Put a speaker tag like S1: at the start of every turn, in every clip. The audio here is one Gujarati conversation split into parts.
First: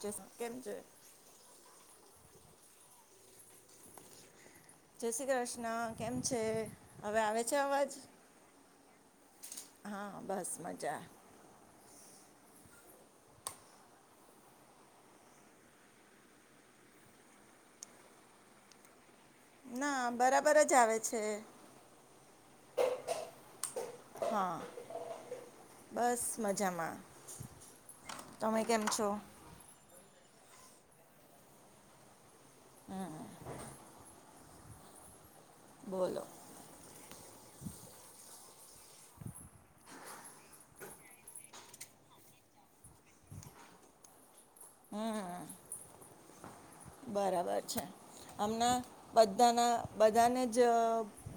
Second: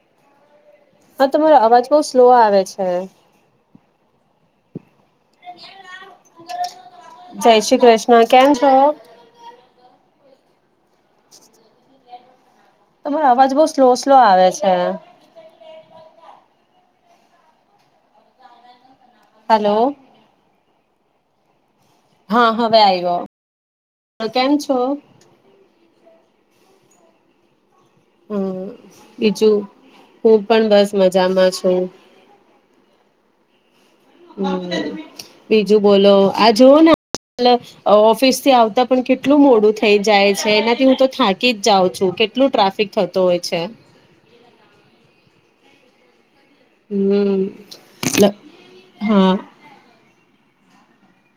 S1: જેસ કેમ છે.
S2: બો આવે છે.
S1: જય શ્રી ક્રષ્ન કેમ છે હવે આવે
S2: જય
S1: છે
S2: શ્રી
S1: અવાજ
S2: કૃષ્ણ કેમ છો?
S1: હા બસ મજા
S2: [inaudible] તમારો અવાજ બઉ સ્લો સ્લો આવે છે. હલો
S1: ના બરાબર જ આવે છે.
S2: હા હવે આયવો કેમ
S1: હા
S2: છો
S1: બસ મજામાં તમે
S2: હમ
S1: કેમ છો
S2: બીજું હું પણ બસ મજામાં છું.
S1: હમ
S2: હમ બીજું બોલો આ જોવો ને થી આવતા પણ કેટલું મોડું થઈ જાય છે એનાથી હું તો થાકી જ જાઉં છું કેટલું ટ્રાફિક થતો હોય છે.
S1: હા
S2: હમ.
S1: બરાબર છે હમના
S2: હા
S1: બધાના બધાને જ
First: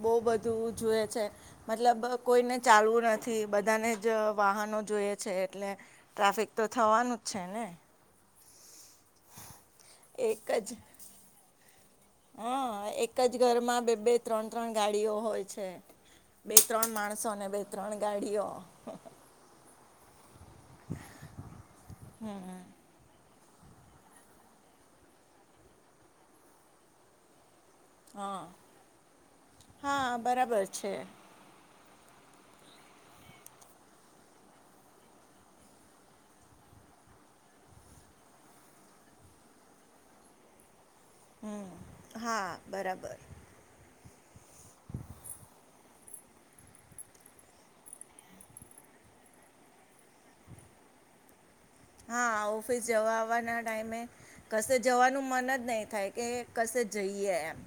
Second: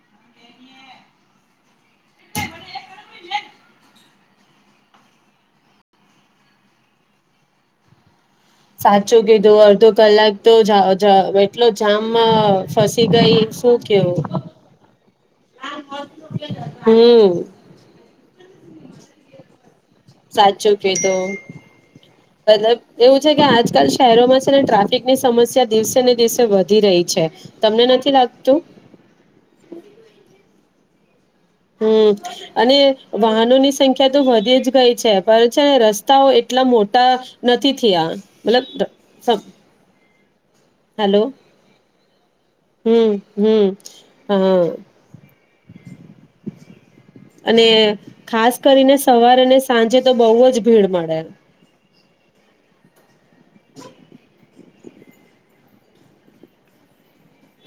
S1: બહુ બધું જોયે છે મતલબ કોઈને ચાલવું નથી બધાને જ વાહનો જોયે છે એટલે ટ્રાફિક તો થવાનું જ છે ને
S2: સાચું કીધું અડધો કલાક તો જ જ [unintelligible]
S1: હા એક જ ઘરમાં બે બે
S2: કેવું
S1: ત્રણ ત્રણ ગાડીઓ હોય છે બે ત્રણ માણસો
S2: હમ
S1: અને બે ત્રણ ગાડીઓ [inaudible]
S2: સાચું કે તો મતલબ એવું કે આજકાલ શહેરોમાં છે ને ટ્રાફિકની સમસ્યા દિવસે ને દિવસે વધી રહી છે. તમને નથી
S1: હ
S2: લાગતું
S1: હા બરાબર છે. છે.
S2: હમ અને વાહનોની સંખ્યા તો વધી જ ગઈ છે પણ છે રસ્તાઓ એટલા મોટા નથી થયા મતલબ ટબ સબ હાલો
S1: હમ હા
S2: હમ
S1: બરાબર
S2: હમ હા અને ખાસ કરીને સવારેને સાંજે તો બોવ જ ભીડ મળે
S1: હા ઓફિસ જવા વાના ટાઈમે કસે જવાનું મન જ નહીં થાય કે કશે જઈએ એમ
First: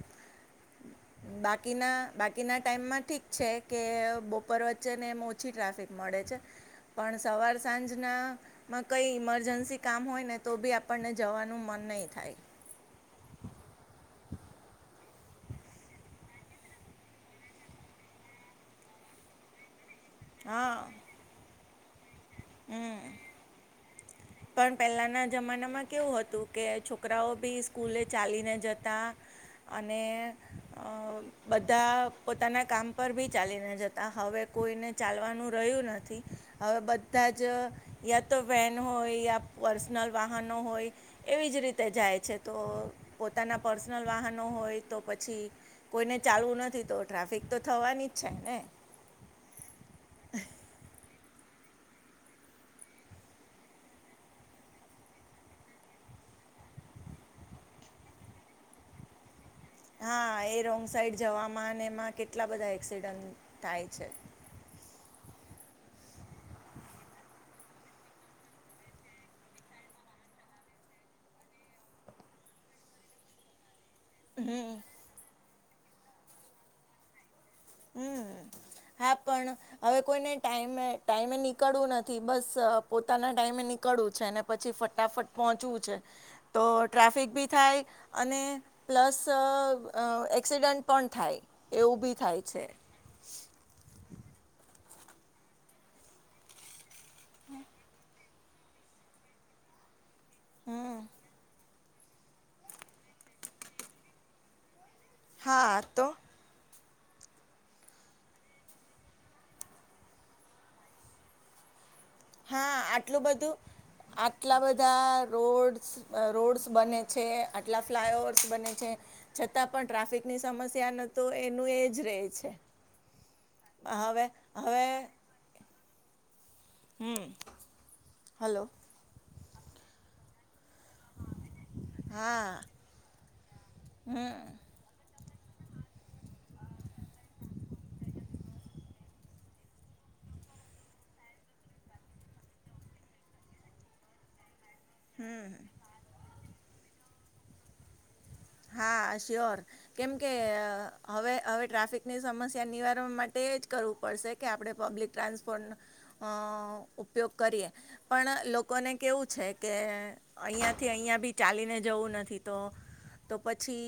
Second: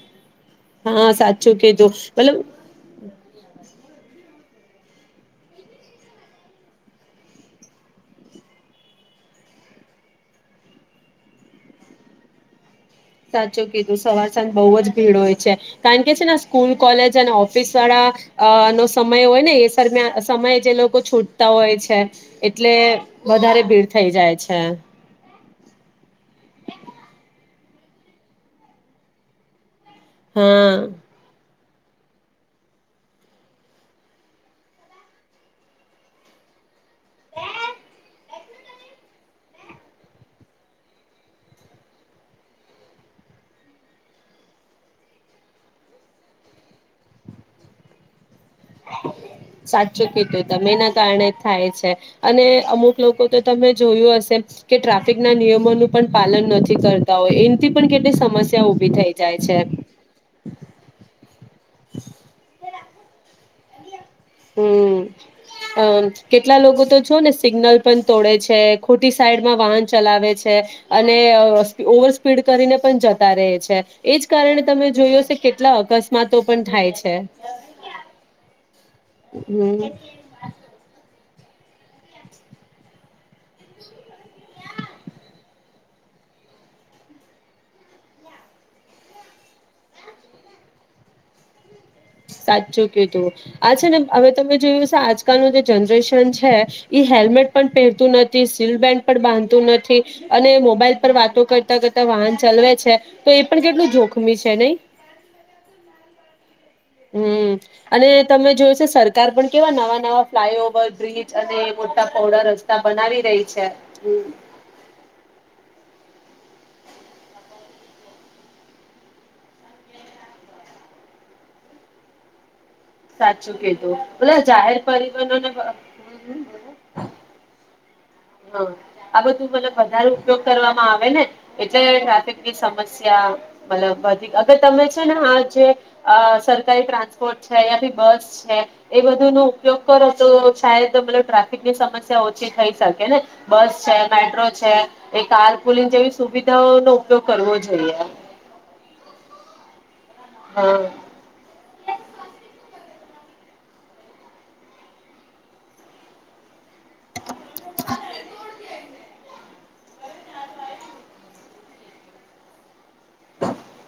S2: હા સાચું કીધું
S1: બાકીના
S2: મતલબ
S1: બાકીના ટાઈમમાં ઠીક છે. કે બપોર વચ્ચેને એમ ઓછી ટ્રાફિક મળે છે પણ સવાર સાંજના માં કંઈ ઈમરજન્સી કામ હોય ને તો બી આપણને જવાનું મન નય થાય.
S2: સાચું કીધું સવાર સાંજ બોવ જ ભીડ હોય છે કારણ કે છે ને સ્કૂલ કોલેજ અને ઓફિસ વાળા અ નો સમય હોયને એ દરમિયા સમય જે
S1: હા
S2: લોકો છૂટતા હોય છે. છે. એટલે
S1: હમ
S2: વધારે ભીડ થઈ જાય છે
S1: પણ પહેલાના જમાનામાં કેવું હતું કે છોકરાઓ બી સ્કૂલે ચાલીને જતા અને
S2: હા
S1: અ બધા પોતાના કામ પર બી ચાલીને જતા હવે કોઈને ચાલવાનું રહ્યું નથી હવે બધાજ યા તો વેન હોય યા પર્સનલ વાહનો હોય એવી જ રીતે જાય છે તો પોતાના પર્સનલ વાહનો હોય તો પછી કોઈને ચાલવું નથી તો ટ્રાફિક તો થવાની જ છે. ને
S2: સાચું કીધું તમે એના કારણે થાય છે અને અમુક લોકો તો તમે જોયું હશે કે ટ્રાફિક ના નિયમોનું પન પાલન નથી કરતા હોય એનથી પણ કેટલી સમસ્યા ઉભી થઈ જાય છે.
S1: હા એ રોંગ સાઈડ જવા માંને એમાં કેટલા બધા એક્સિડન્ટ થાય છે.
S2: હમ અમ કેટલા લોકો તો છો ને સિગ્નલ પણ તોડે છે ખોટી સાઈડમાં વાહન ચલાવે છે અને અ ઓવર સ્પીડ કરીને પણ જતા રે છે. એજ કારણે તમે જોયું હશે કેટલા અકસ્માતો પણ થાય છે.
S1: હમ હા પણ
S2: હમ
S1: હવે કોઈને ટાઈમે ટાઈમે નીકળવું નથી બસ પોતાના ટાઈમે નીકળવું છે ને પછી ફટાફટ પહોંચવું છે તો ટ્રાફિક બી થાય અને પ્લસ અ એક્સિડન્ટ પણ થાય. એવું બી થાય.
S2: ચુ કીધું આ છે ને હવે તમે જોયું છે આજકાલનું જે જનરેશન છે એ હેલ્મેટ પણ પેરતું નથી સીલ બેન્ડ પણ બાંધતું નથી. અને મોબાઈલ
S1: હમ
S2: પર વાતો કર કરતા કરતા વાહન ચલવે છે તો એ પણ કેટલું જોખમી છે નય
S1: હા તો
S2: હમ અને તમે જોયશે સરકાર પણ કેવા નવા નવા ફ્લાય ઓવર બ્રિજ અને મોટા પહોળા
S1: હા
S2: રસ્તા
S1: આટલું
S2: બનાવી રહી
S1: બધું
S2: છે. હમ
S1: આટલા બધા રોડ રોડ્સ બને છે ટલા ફ્લાય ઓવર્સ બને છે છતાં પણ ટ્રાફિકની સમસ્યા નું તો એનું એજ રહે છે
S2: સાચું કિધું
S1: હવે
S2: ઉલા જાહેર
S1: હવે
S2: પરિબનો ને
S1: હમ
S2: હ
S1: હલો
S2: આબ તું મને વધારે ઉપયોગ કરવામાં આવે ને એટલે ટ્રાફિકની
S1: હા
S2: સમસ્યા મતલબ વધી અર અગર તમે છે ને હા જે અ સરકારી પ્રાઆ છે યા પછી બસ છે એ બધ નો ઉપયોગ કરો તો છાય તો ટ્રાફિકની સમસ્યા ઓછી થઈ શક કે ને બસ છે મેટ્રો છે એ કારકુલી જેવી સુવિ તો નો ઉપયોગ કરવો જોઈએ
S1: હા શ્યોર કેમ કે
S2: હા
S1: હવે હવે ટ્રાફિકની સમસ્યા નિવાર માટે જ એજ કરવું પડશે કે આપણે પબ્લિક ટ્રાન્સપોર્ટનો ઉપયોગ કરીએ પણ લોકોને કેવું છે કે અહીંયાથી અહીંયા બી ચાલીને જવું નથી તો તો પછી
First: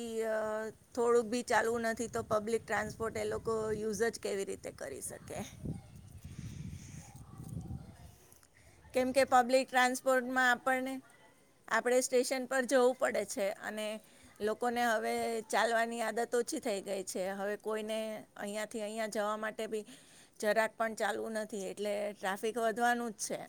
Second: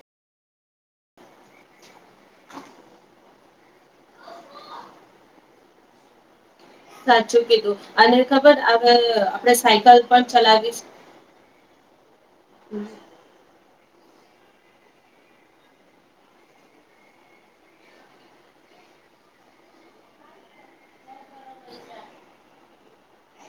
S1: થોડુંક બી ચાલું નથી તો પબ્લિક ટ્રાન્સપોર્ટને લોકો યુઝ જ કેવી રીતે કરી શકે
S2: સાચું કીધું અને ખબર અગર
S1: કેમ કે
S2: આપણે
S1: પબ્લિક
S2: સાયકલ પણ
S1: ટ્રાન્સપોર્ટમાં
S2: ચલાવીશ
S1: આપણને આપણે સ સ્ટેશન પર જવું પડે છે અને લોકોને હવે ચાલવાની આદત ઓછી થઈ ગઈ છે હવે કોઈને અહીંયાથી અહીંયા જવા માટે બી જરાક પણ ચાલવું નથી એટલે ટ્રાફિક વધવાનું જ છે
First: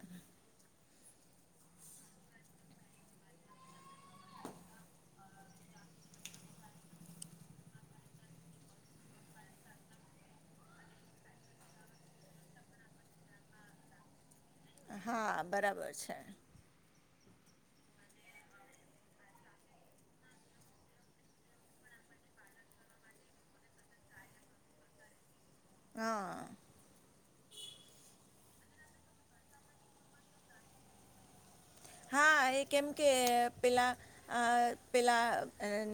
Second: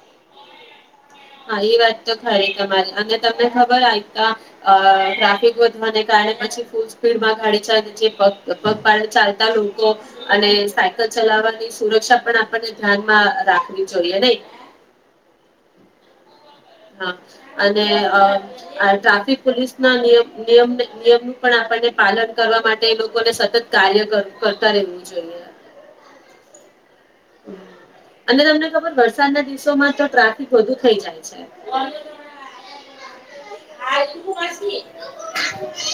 S2: હા એ વાત તો ખરી તમારી અને તમને ખબર હોય તો અ ટ્રાફિક વધવાને કારણે પછી ફૂલ સ્પીડમાં ગાડી જેગ પગ પાડા ચાલતા લોકો અને સાયકલ ચલાવવાની સુરક્ષા પણ આપણને ધ્યાનમાં રાખવી જોઈએ નહી
S1: હા બરાબર છે
S2: હા અને ટ્રાફિક પોલીસના નિયમમ [unintelligible] નિયમનું પણ આપણને પાલન કરવા માટે એ લોકોને સતત કાર્ય કરતા રહેવું જોઈએ
S1: હઅ
S2: અને તમને ખબર વરસાદના દિવસોમાં તો ટ્રાફિક વધુ થઇ જાય છે
S1: હા એ કેમ કે પેલા પેલા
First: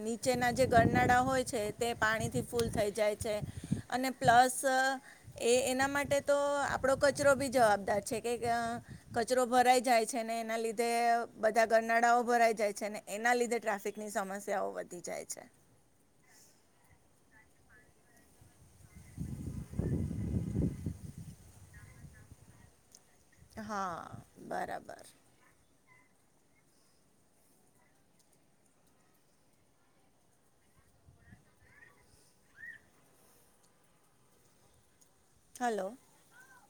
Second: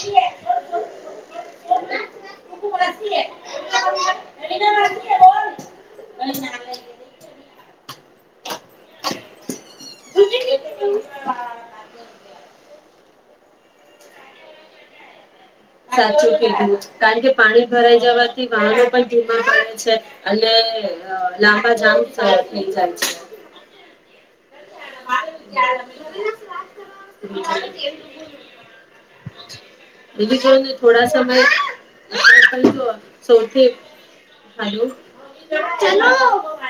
S1: નીચેના જે ગરનાડા હોય છે તે પાણીથી ફૂલ થઈ જાય છે અને પ્લસ એ એના એ માટે તો આપડો કચરો બી જવાબદાર છે કે કચરો ભરાઈ જાય છે ને એના લીધે તે બધા ગરનાડાઓ ભરાઈ જાય છે ને એના લીધે ટ્રાફિકની સમસ્યાઓ વધી જાય છે
S2: સાચું કીધું કારણ કે પાણી ભરાઈ જવાથી વાહનો પણ ધીમા પડે છે અને લાંબા જામ થઈ જાય છે
S1: હા બરાબર
S2: [inaudible] બીજું જોને થોડા સમય સૌથી હાલો
S1: હલો
S2: ચલો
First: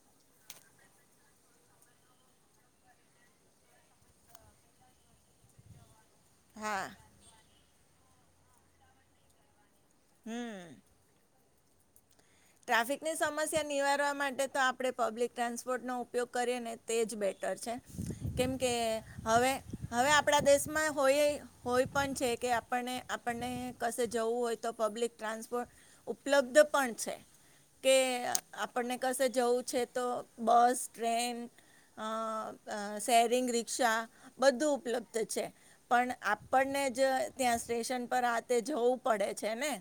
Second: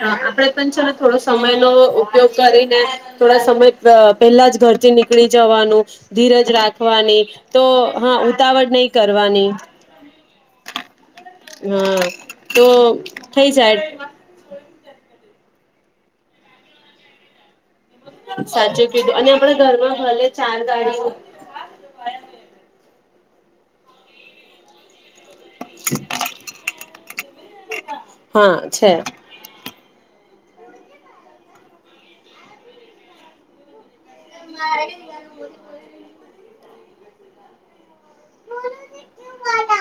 S2: આપડે પણ છે ને થોડો સમય નો ઉપયોગ કરીને થોડા સમય પેલા જ ઘરથી નીકળી જવાનું ધીરજ
S1: હા
S2: રાખવાની તો હા ઉતાવળ નઇ કરવાની હા. તો
S1: ટ્રાફિક ની
S2: થઈ
S1: સમસ્યા
S2: જાય
S1: નિવારવા માટે તો આપ ડે પબ્લિક ટ્રાન્સપોર્ટનો ઉપયોગ કરીએ ને તે જ બે ટર છે કેમકે
S2: સાચું કીધું અને આપણા
S1: હવે
S2: ઘરમાં ભલે
S1: આપણા
S2: ચાર
S1: દેશમાં
S2: ગાડી
S1: હોય હોય પણ છે. કે આપણને આપણને કશે જવું હોય તો પબ્લિક ટ્રાન્સપોર્ટ ઉપલબ્ધ પણ છે. કે
S2: હા છે
S1: આપણને કશે જવું છે તો બસ ટ્રેન અ સેરિંગ રિક્ષા બધું ઉપલબ્ધ છે પણ આપણને જ ત્યાં સ્ટેશન પર આતે જોવું પડે છે ને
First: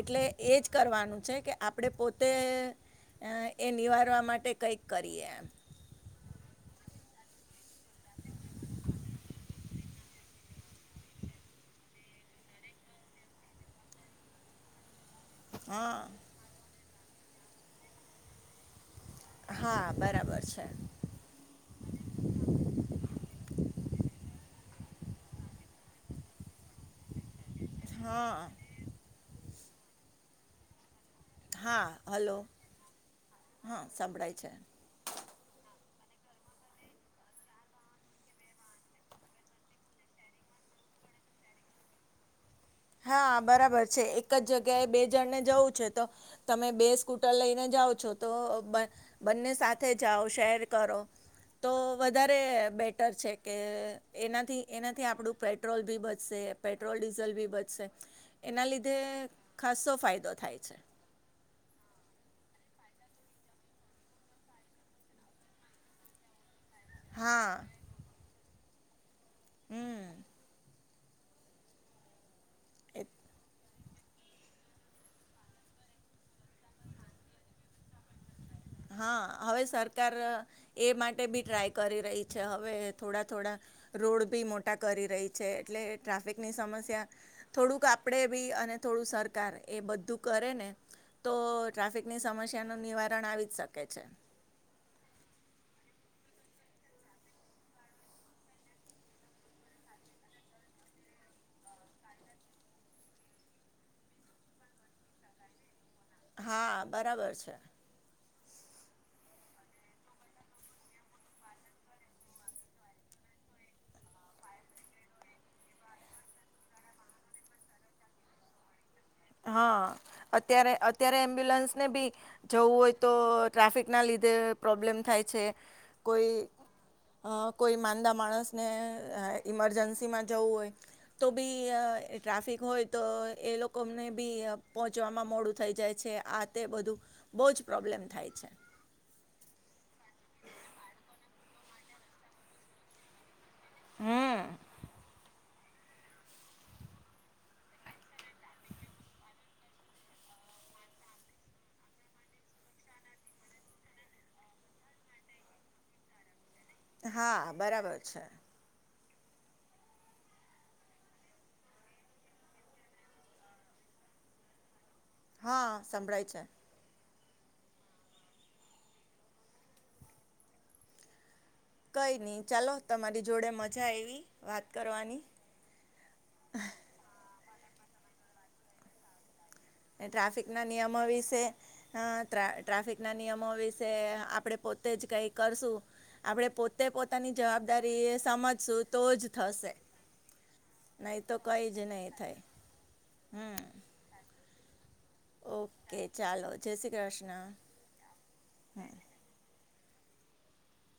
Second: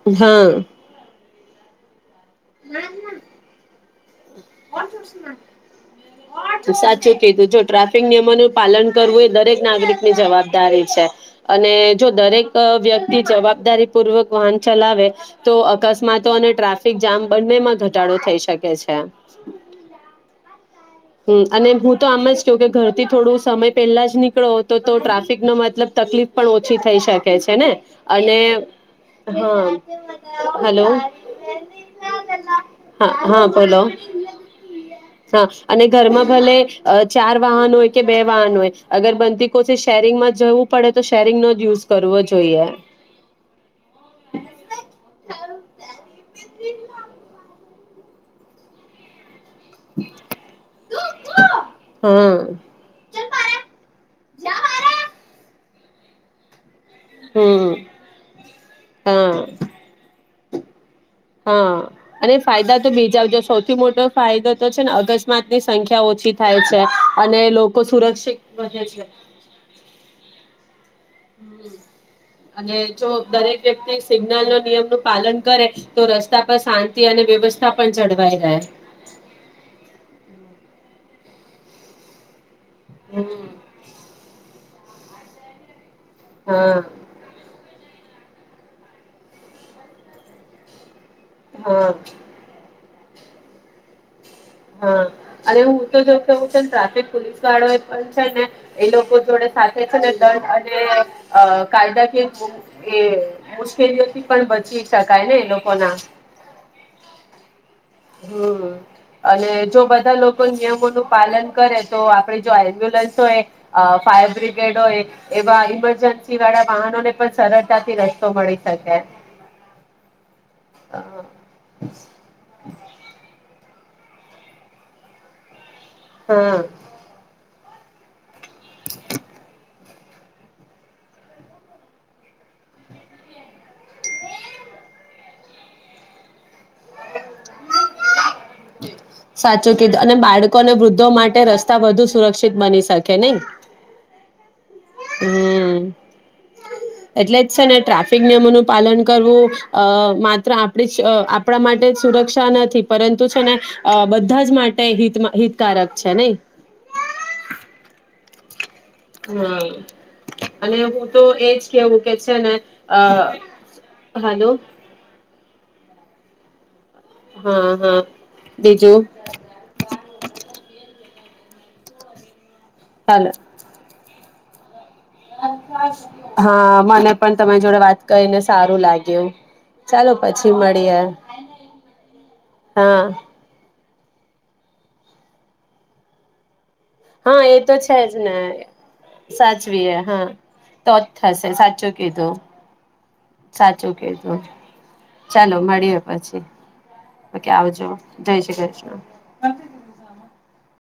S1: એટલે
S2: હા
S1: એજ કરવાનું છે કે આપણે પો તે એ નિવારવા માટે કંઈક કરીએ એમ.
S2: સાચું કીધું જો ટ્રાફિક નિયમોનું પાલન કરવું એ દરેક નાગરિકની જવાબદારી છે અને જો દરેક વ્યક્તિ જવાબદારી પૂર્વક વાહન ચલાવે તો
S1: હા
S2: અકસ્માતો અને ટ્રા ફિક ઝામ બંને માં ઘટાડો થઈ શકે છે.
S1: હા બરાબર છે.
S2: હમ્મ અને હું તો આમ જ કેઉ કે ઘર થી થોડું સમય પહેલા જ નીકળો તો ટ્રાફિક નો મતલબ તકલીફ પણ ઓછી થઈ શકે છે. ને અને
S1: હા
S2: હા હાલો
S1: હા હાલો હા સંંભળાય છે
S2: હા અને ઘરમાં ભલે ચાર વાહન હોય કે બે વાહન હોય અગર બંદી કોસે શેરિંગમાં જવું પડે તો શેરિંગ નો જ યુઝ કરવો જોઈએ.
S1: હા બરાબર છે એક જ જગ્યાએ બે જણને જવું છે તો તમે બે સ્કૂટર લઈને જાઓ છો તો બન બંને સાથે જાઓ શેર કરો તો
S2: હા
S1: વધારે બેટર છે કે એનાથી એનાથી આપણું પ્રે ટ્રોલ ભી બચશે. પેટ્રોલ ડીઝલ ભી બ
S2: હમ
S1: સે એના લીધે
S2: હા
S1: ખાસો ફાયદો થાય છે.
S2: હા અને ફાયદા તો બીજા જો સૌથી મોટો ફાયદો તો તો છે ને અકસ્માત ની સંખ્યા ઓછી થાય છે. તા અને
S1: હા
S2: લોકો સુરક્ષિત વધે છે.
S1: હમ્મ
S2: હ અને
S1: એ
S2: જો દરેક વ્યક્તિ સિગ્નલ નો નિયમ નું પાલન કરે. તો રસ્તા પર શાંતિ અને વ્યવસ્થા પણ જળવાઈ રહે
S1: હા હવે સરકાર એ માટ મેબી ટ્રાય કરી રહી છે હ હવે થોડા
S2: હમ
S1: થોડા રોડ ભી મોટ ટા કરી રહી છે એટલે ટ્રાફિક ની
S2: હા
S1: સમસ્યા થોડુંક આ આપડે બી, અને થોડું સરકાર એ બધું કરે ને તો
S2: હા
S1: ટ્રાફિકની સમસ્યા ન નિવારણ પણ આવે શકે છે.
S2: હા અને હું તો જો કેવું તો ટ્રાફિક પોલીસ વાળો એ પણ છે ને એ લોકો જોડે સાથે છે ને દંડ અને અ કાયદાકીય એ મુશ્કેલીઓથી પણ બચી શકાય ને એ લોકો ના
S1: હા બરાબર છે.
S2: હમ્મ અને જો બધા લોકો નિયમોનું પાલન કરે તો આપડે જો એમ્બ્યુલન્સ હોય ફાયર બ્રિગેડ હોય એવા ઈમરજન્સી વાળા વાહનોને પણ સરળતાથી રસ્તો મળી શકે
S1: હા અત્યારે અત્યારે એમ્બ્યુલન્સ ને બી જવું હોય તો ટ્રાફિકના લીધે પ્રોબ્લેમ થાય છે કોઈ
S2: હા
S1: અ કોઈ માંદા માણસને ઇમરજન્સીમાં જવું હોય, તો બી ટ્રાફિક હોય તો એ લોક ને બી પહોંચવામાં મોડું થઈ જાય છે આ તે બધું બહુ જ પ્રોબ્લેમ થાય છે.
S2: સાચું કીધું અને બાળકો અને વૃદ્ધો માટે રસ્તા વધુ સુરક્ષિત બની શકે નઈ
S1: હમ્મ
S2: હમ્મ એટલે જ છે ને ટ્રાફિક નિયમોનું પાલન કરવું અ માત્ર આપડી અ આપણા માટે જ સુરક્ષા નથી. પરંતુ છે ને અ બધા જ માટે હિતમા હિતકારક છે નહી.
S1: હા બરાબર છે.
S2: હા અને હું તો એજ કેવું કે છે ને અ હાલો
S1: હા સંભળાય છે.
S2: હા હા બીજું
S1: કઈ નહીં ચાલો તમારી
S2: હાલો
S1: જોડે મજા આઈવી વાત કરવાની.
S2: હા મને પણ તમારી જોડે વાત કરીને સારું લાગ્યું ચાલો
S1: ટ્રાફિક
S2: પછી
S1: ના નિયમો
S2: મળીએ
S1: વિશે ટ્રાફિક
S2: હા
S1: ના નિયમો વિશે આપણે પોતે જ કઈ કરશું આપણે પોતે પોતાની
S2: હા એ તો છે
S1: જવાબદારી
S2: જ ને
S1: સમજશું તો જ થશે
S2: સાચવીએ હા તોજ
S1: નહીં તો
S2: થશે
S1: કંઈ જ
S2: સાચું
S1: નહીં
S2: કીધું
S1: થાય હમ
S2: સાચું કીધું ચાલો મળીએ
S1: ઓકે
S2: પછી
S1: ચાલો જય શ્રી કૃષ્ણ
S2: ઓકે આવજો જઈશ ક
S1: હમ
S2: બુઝામ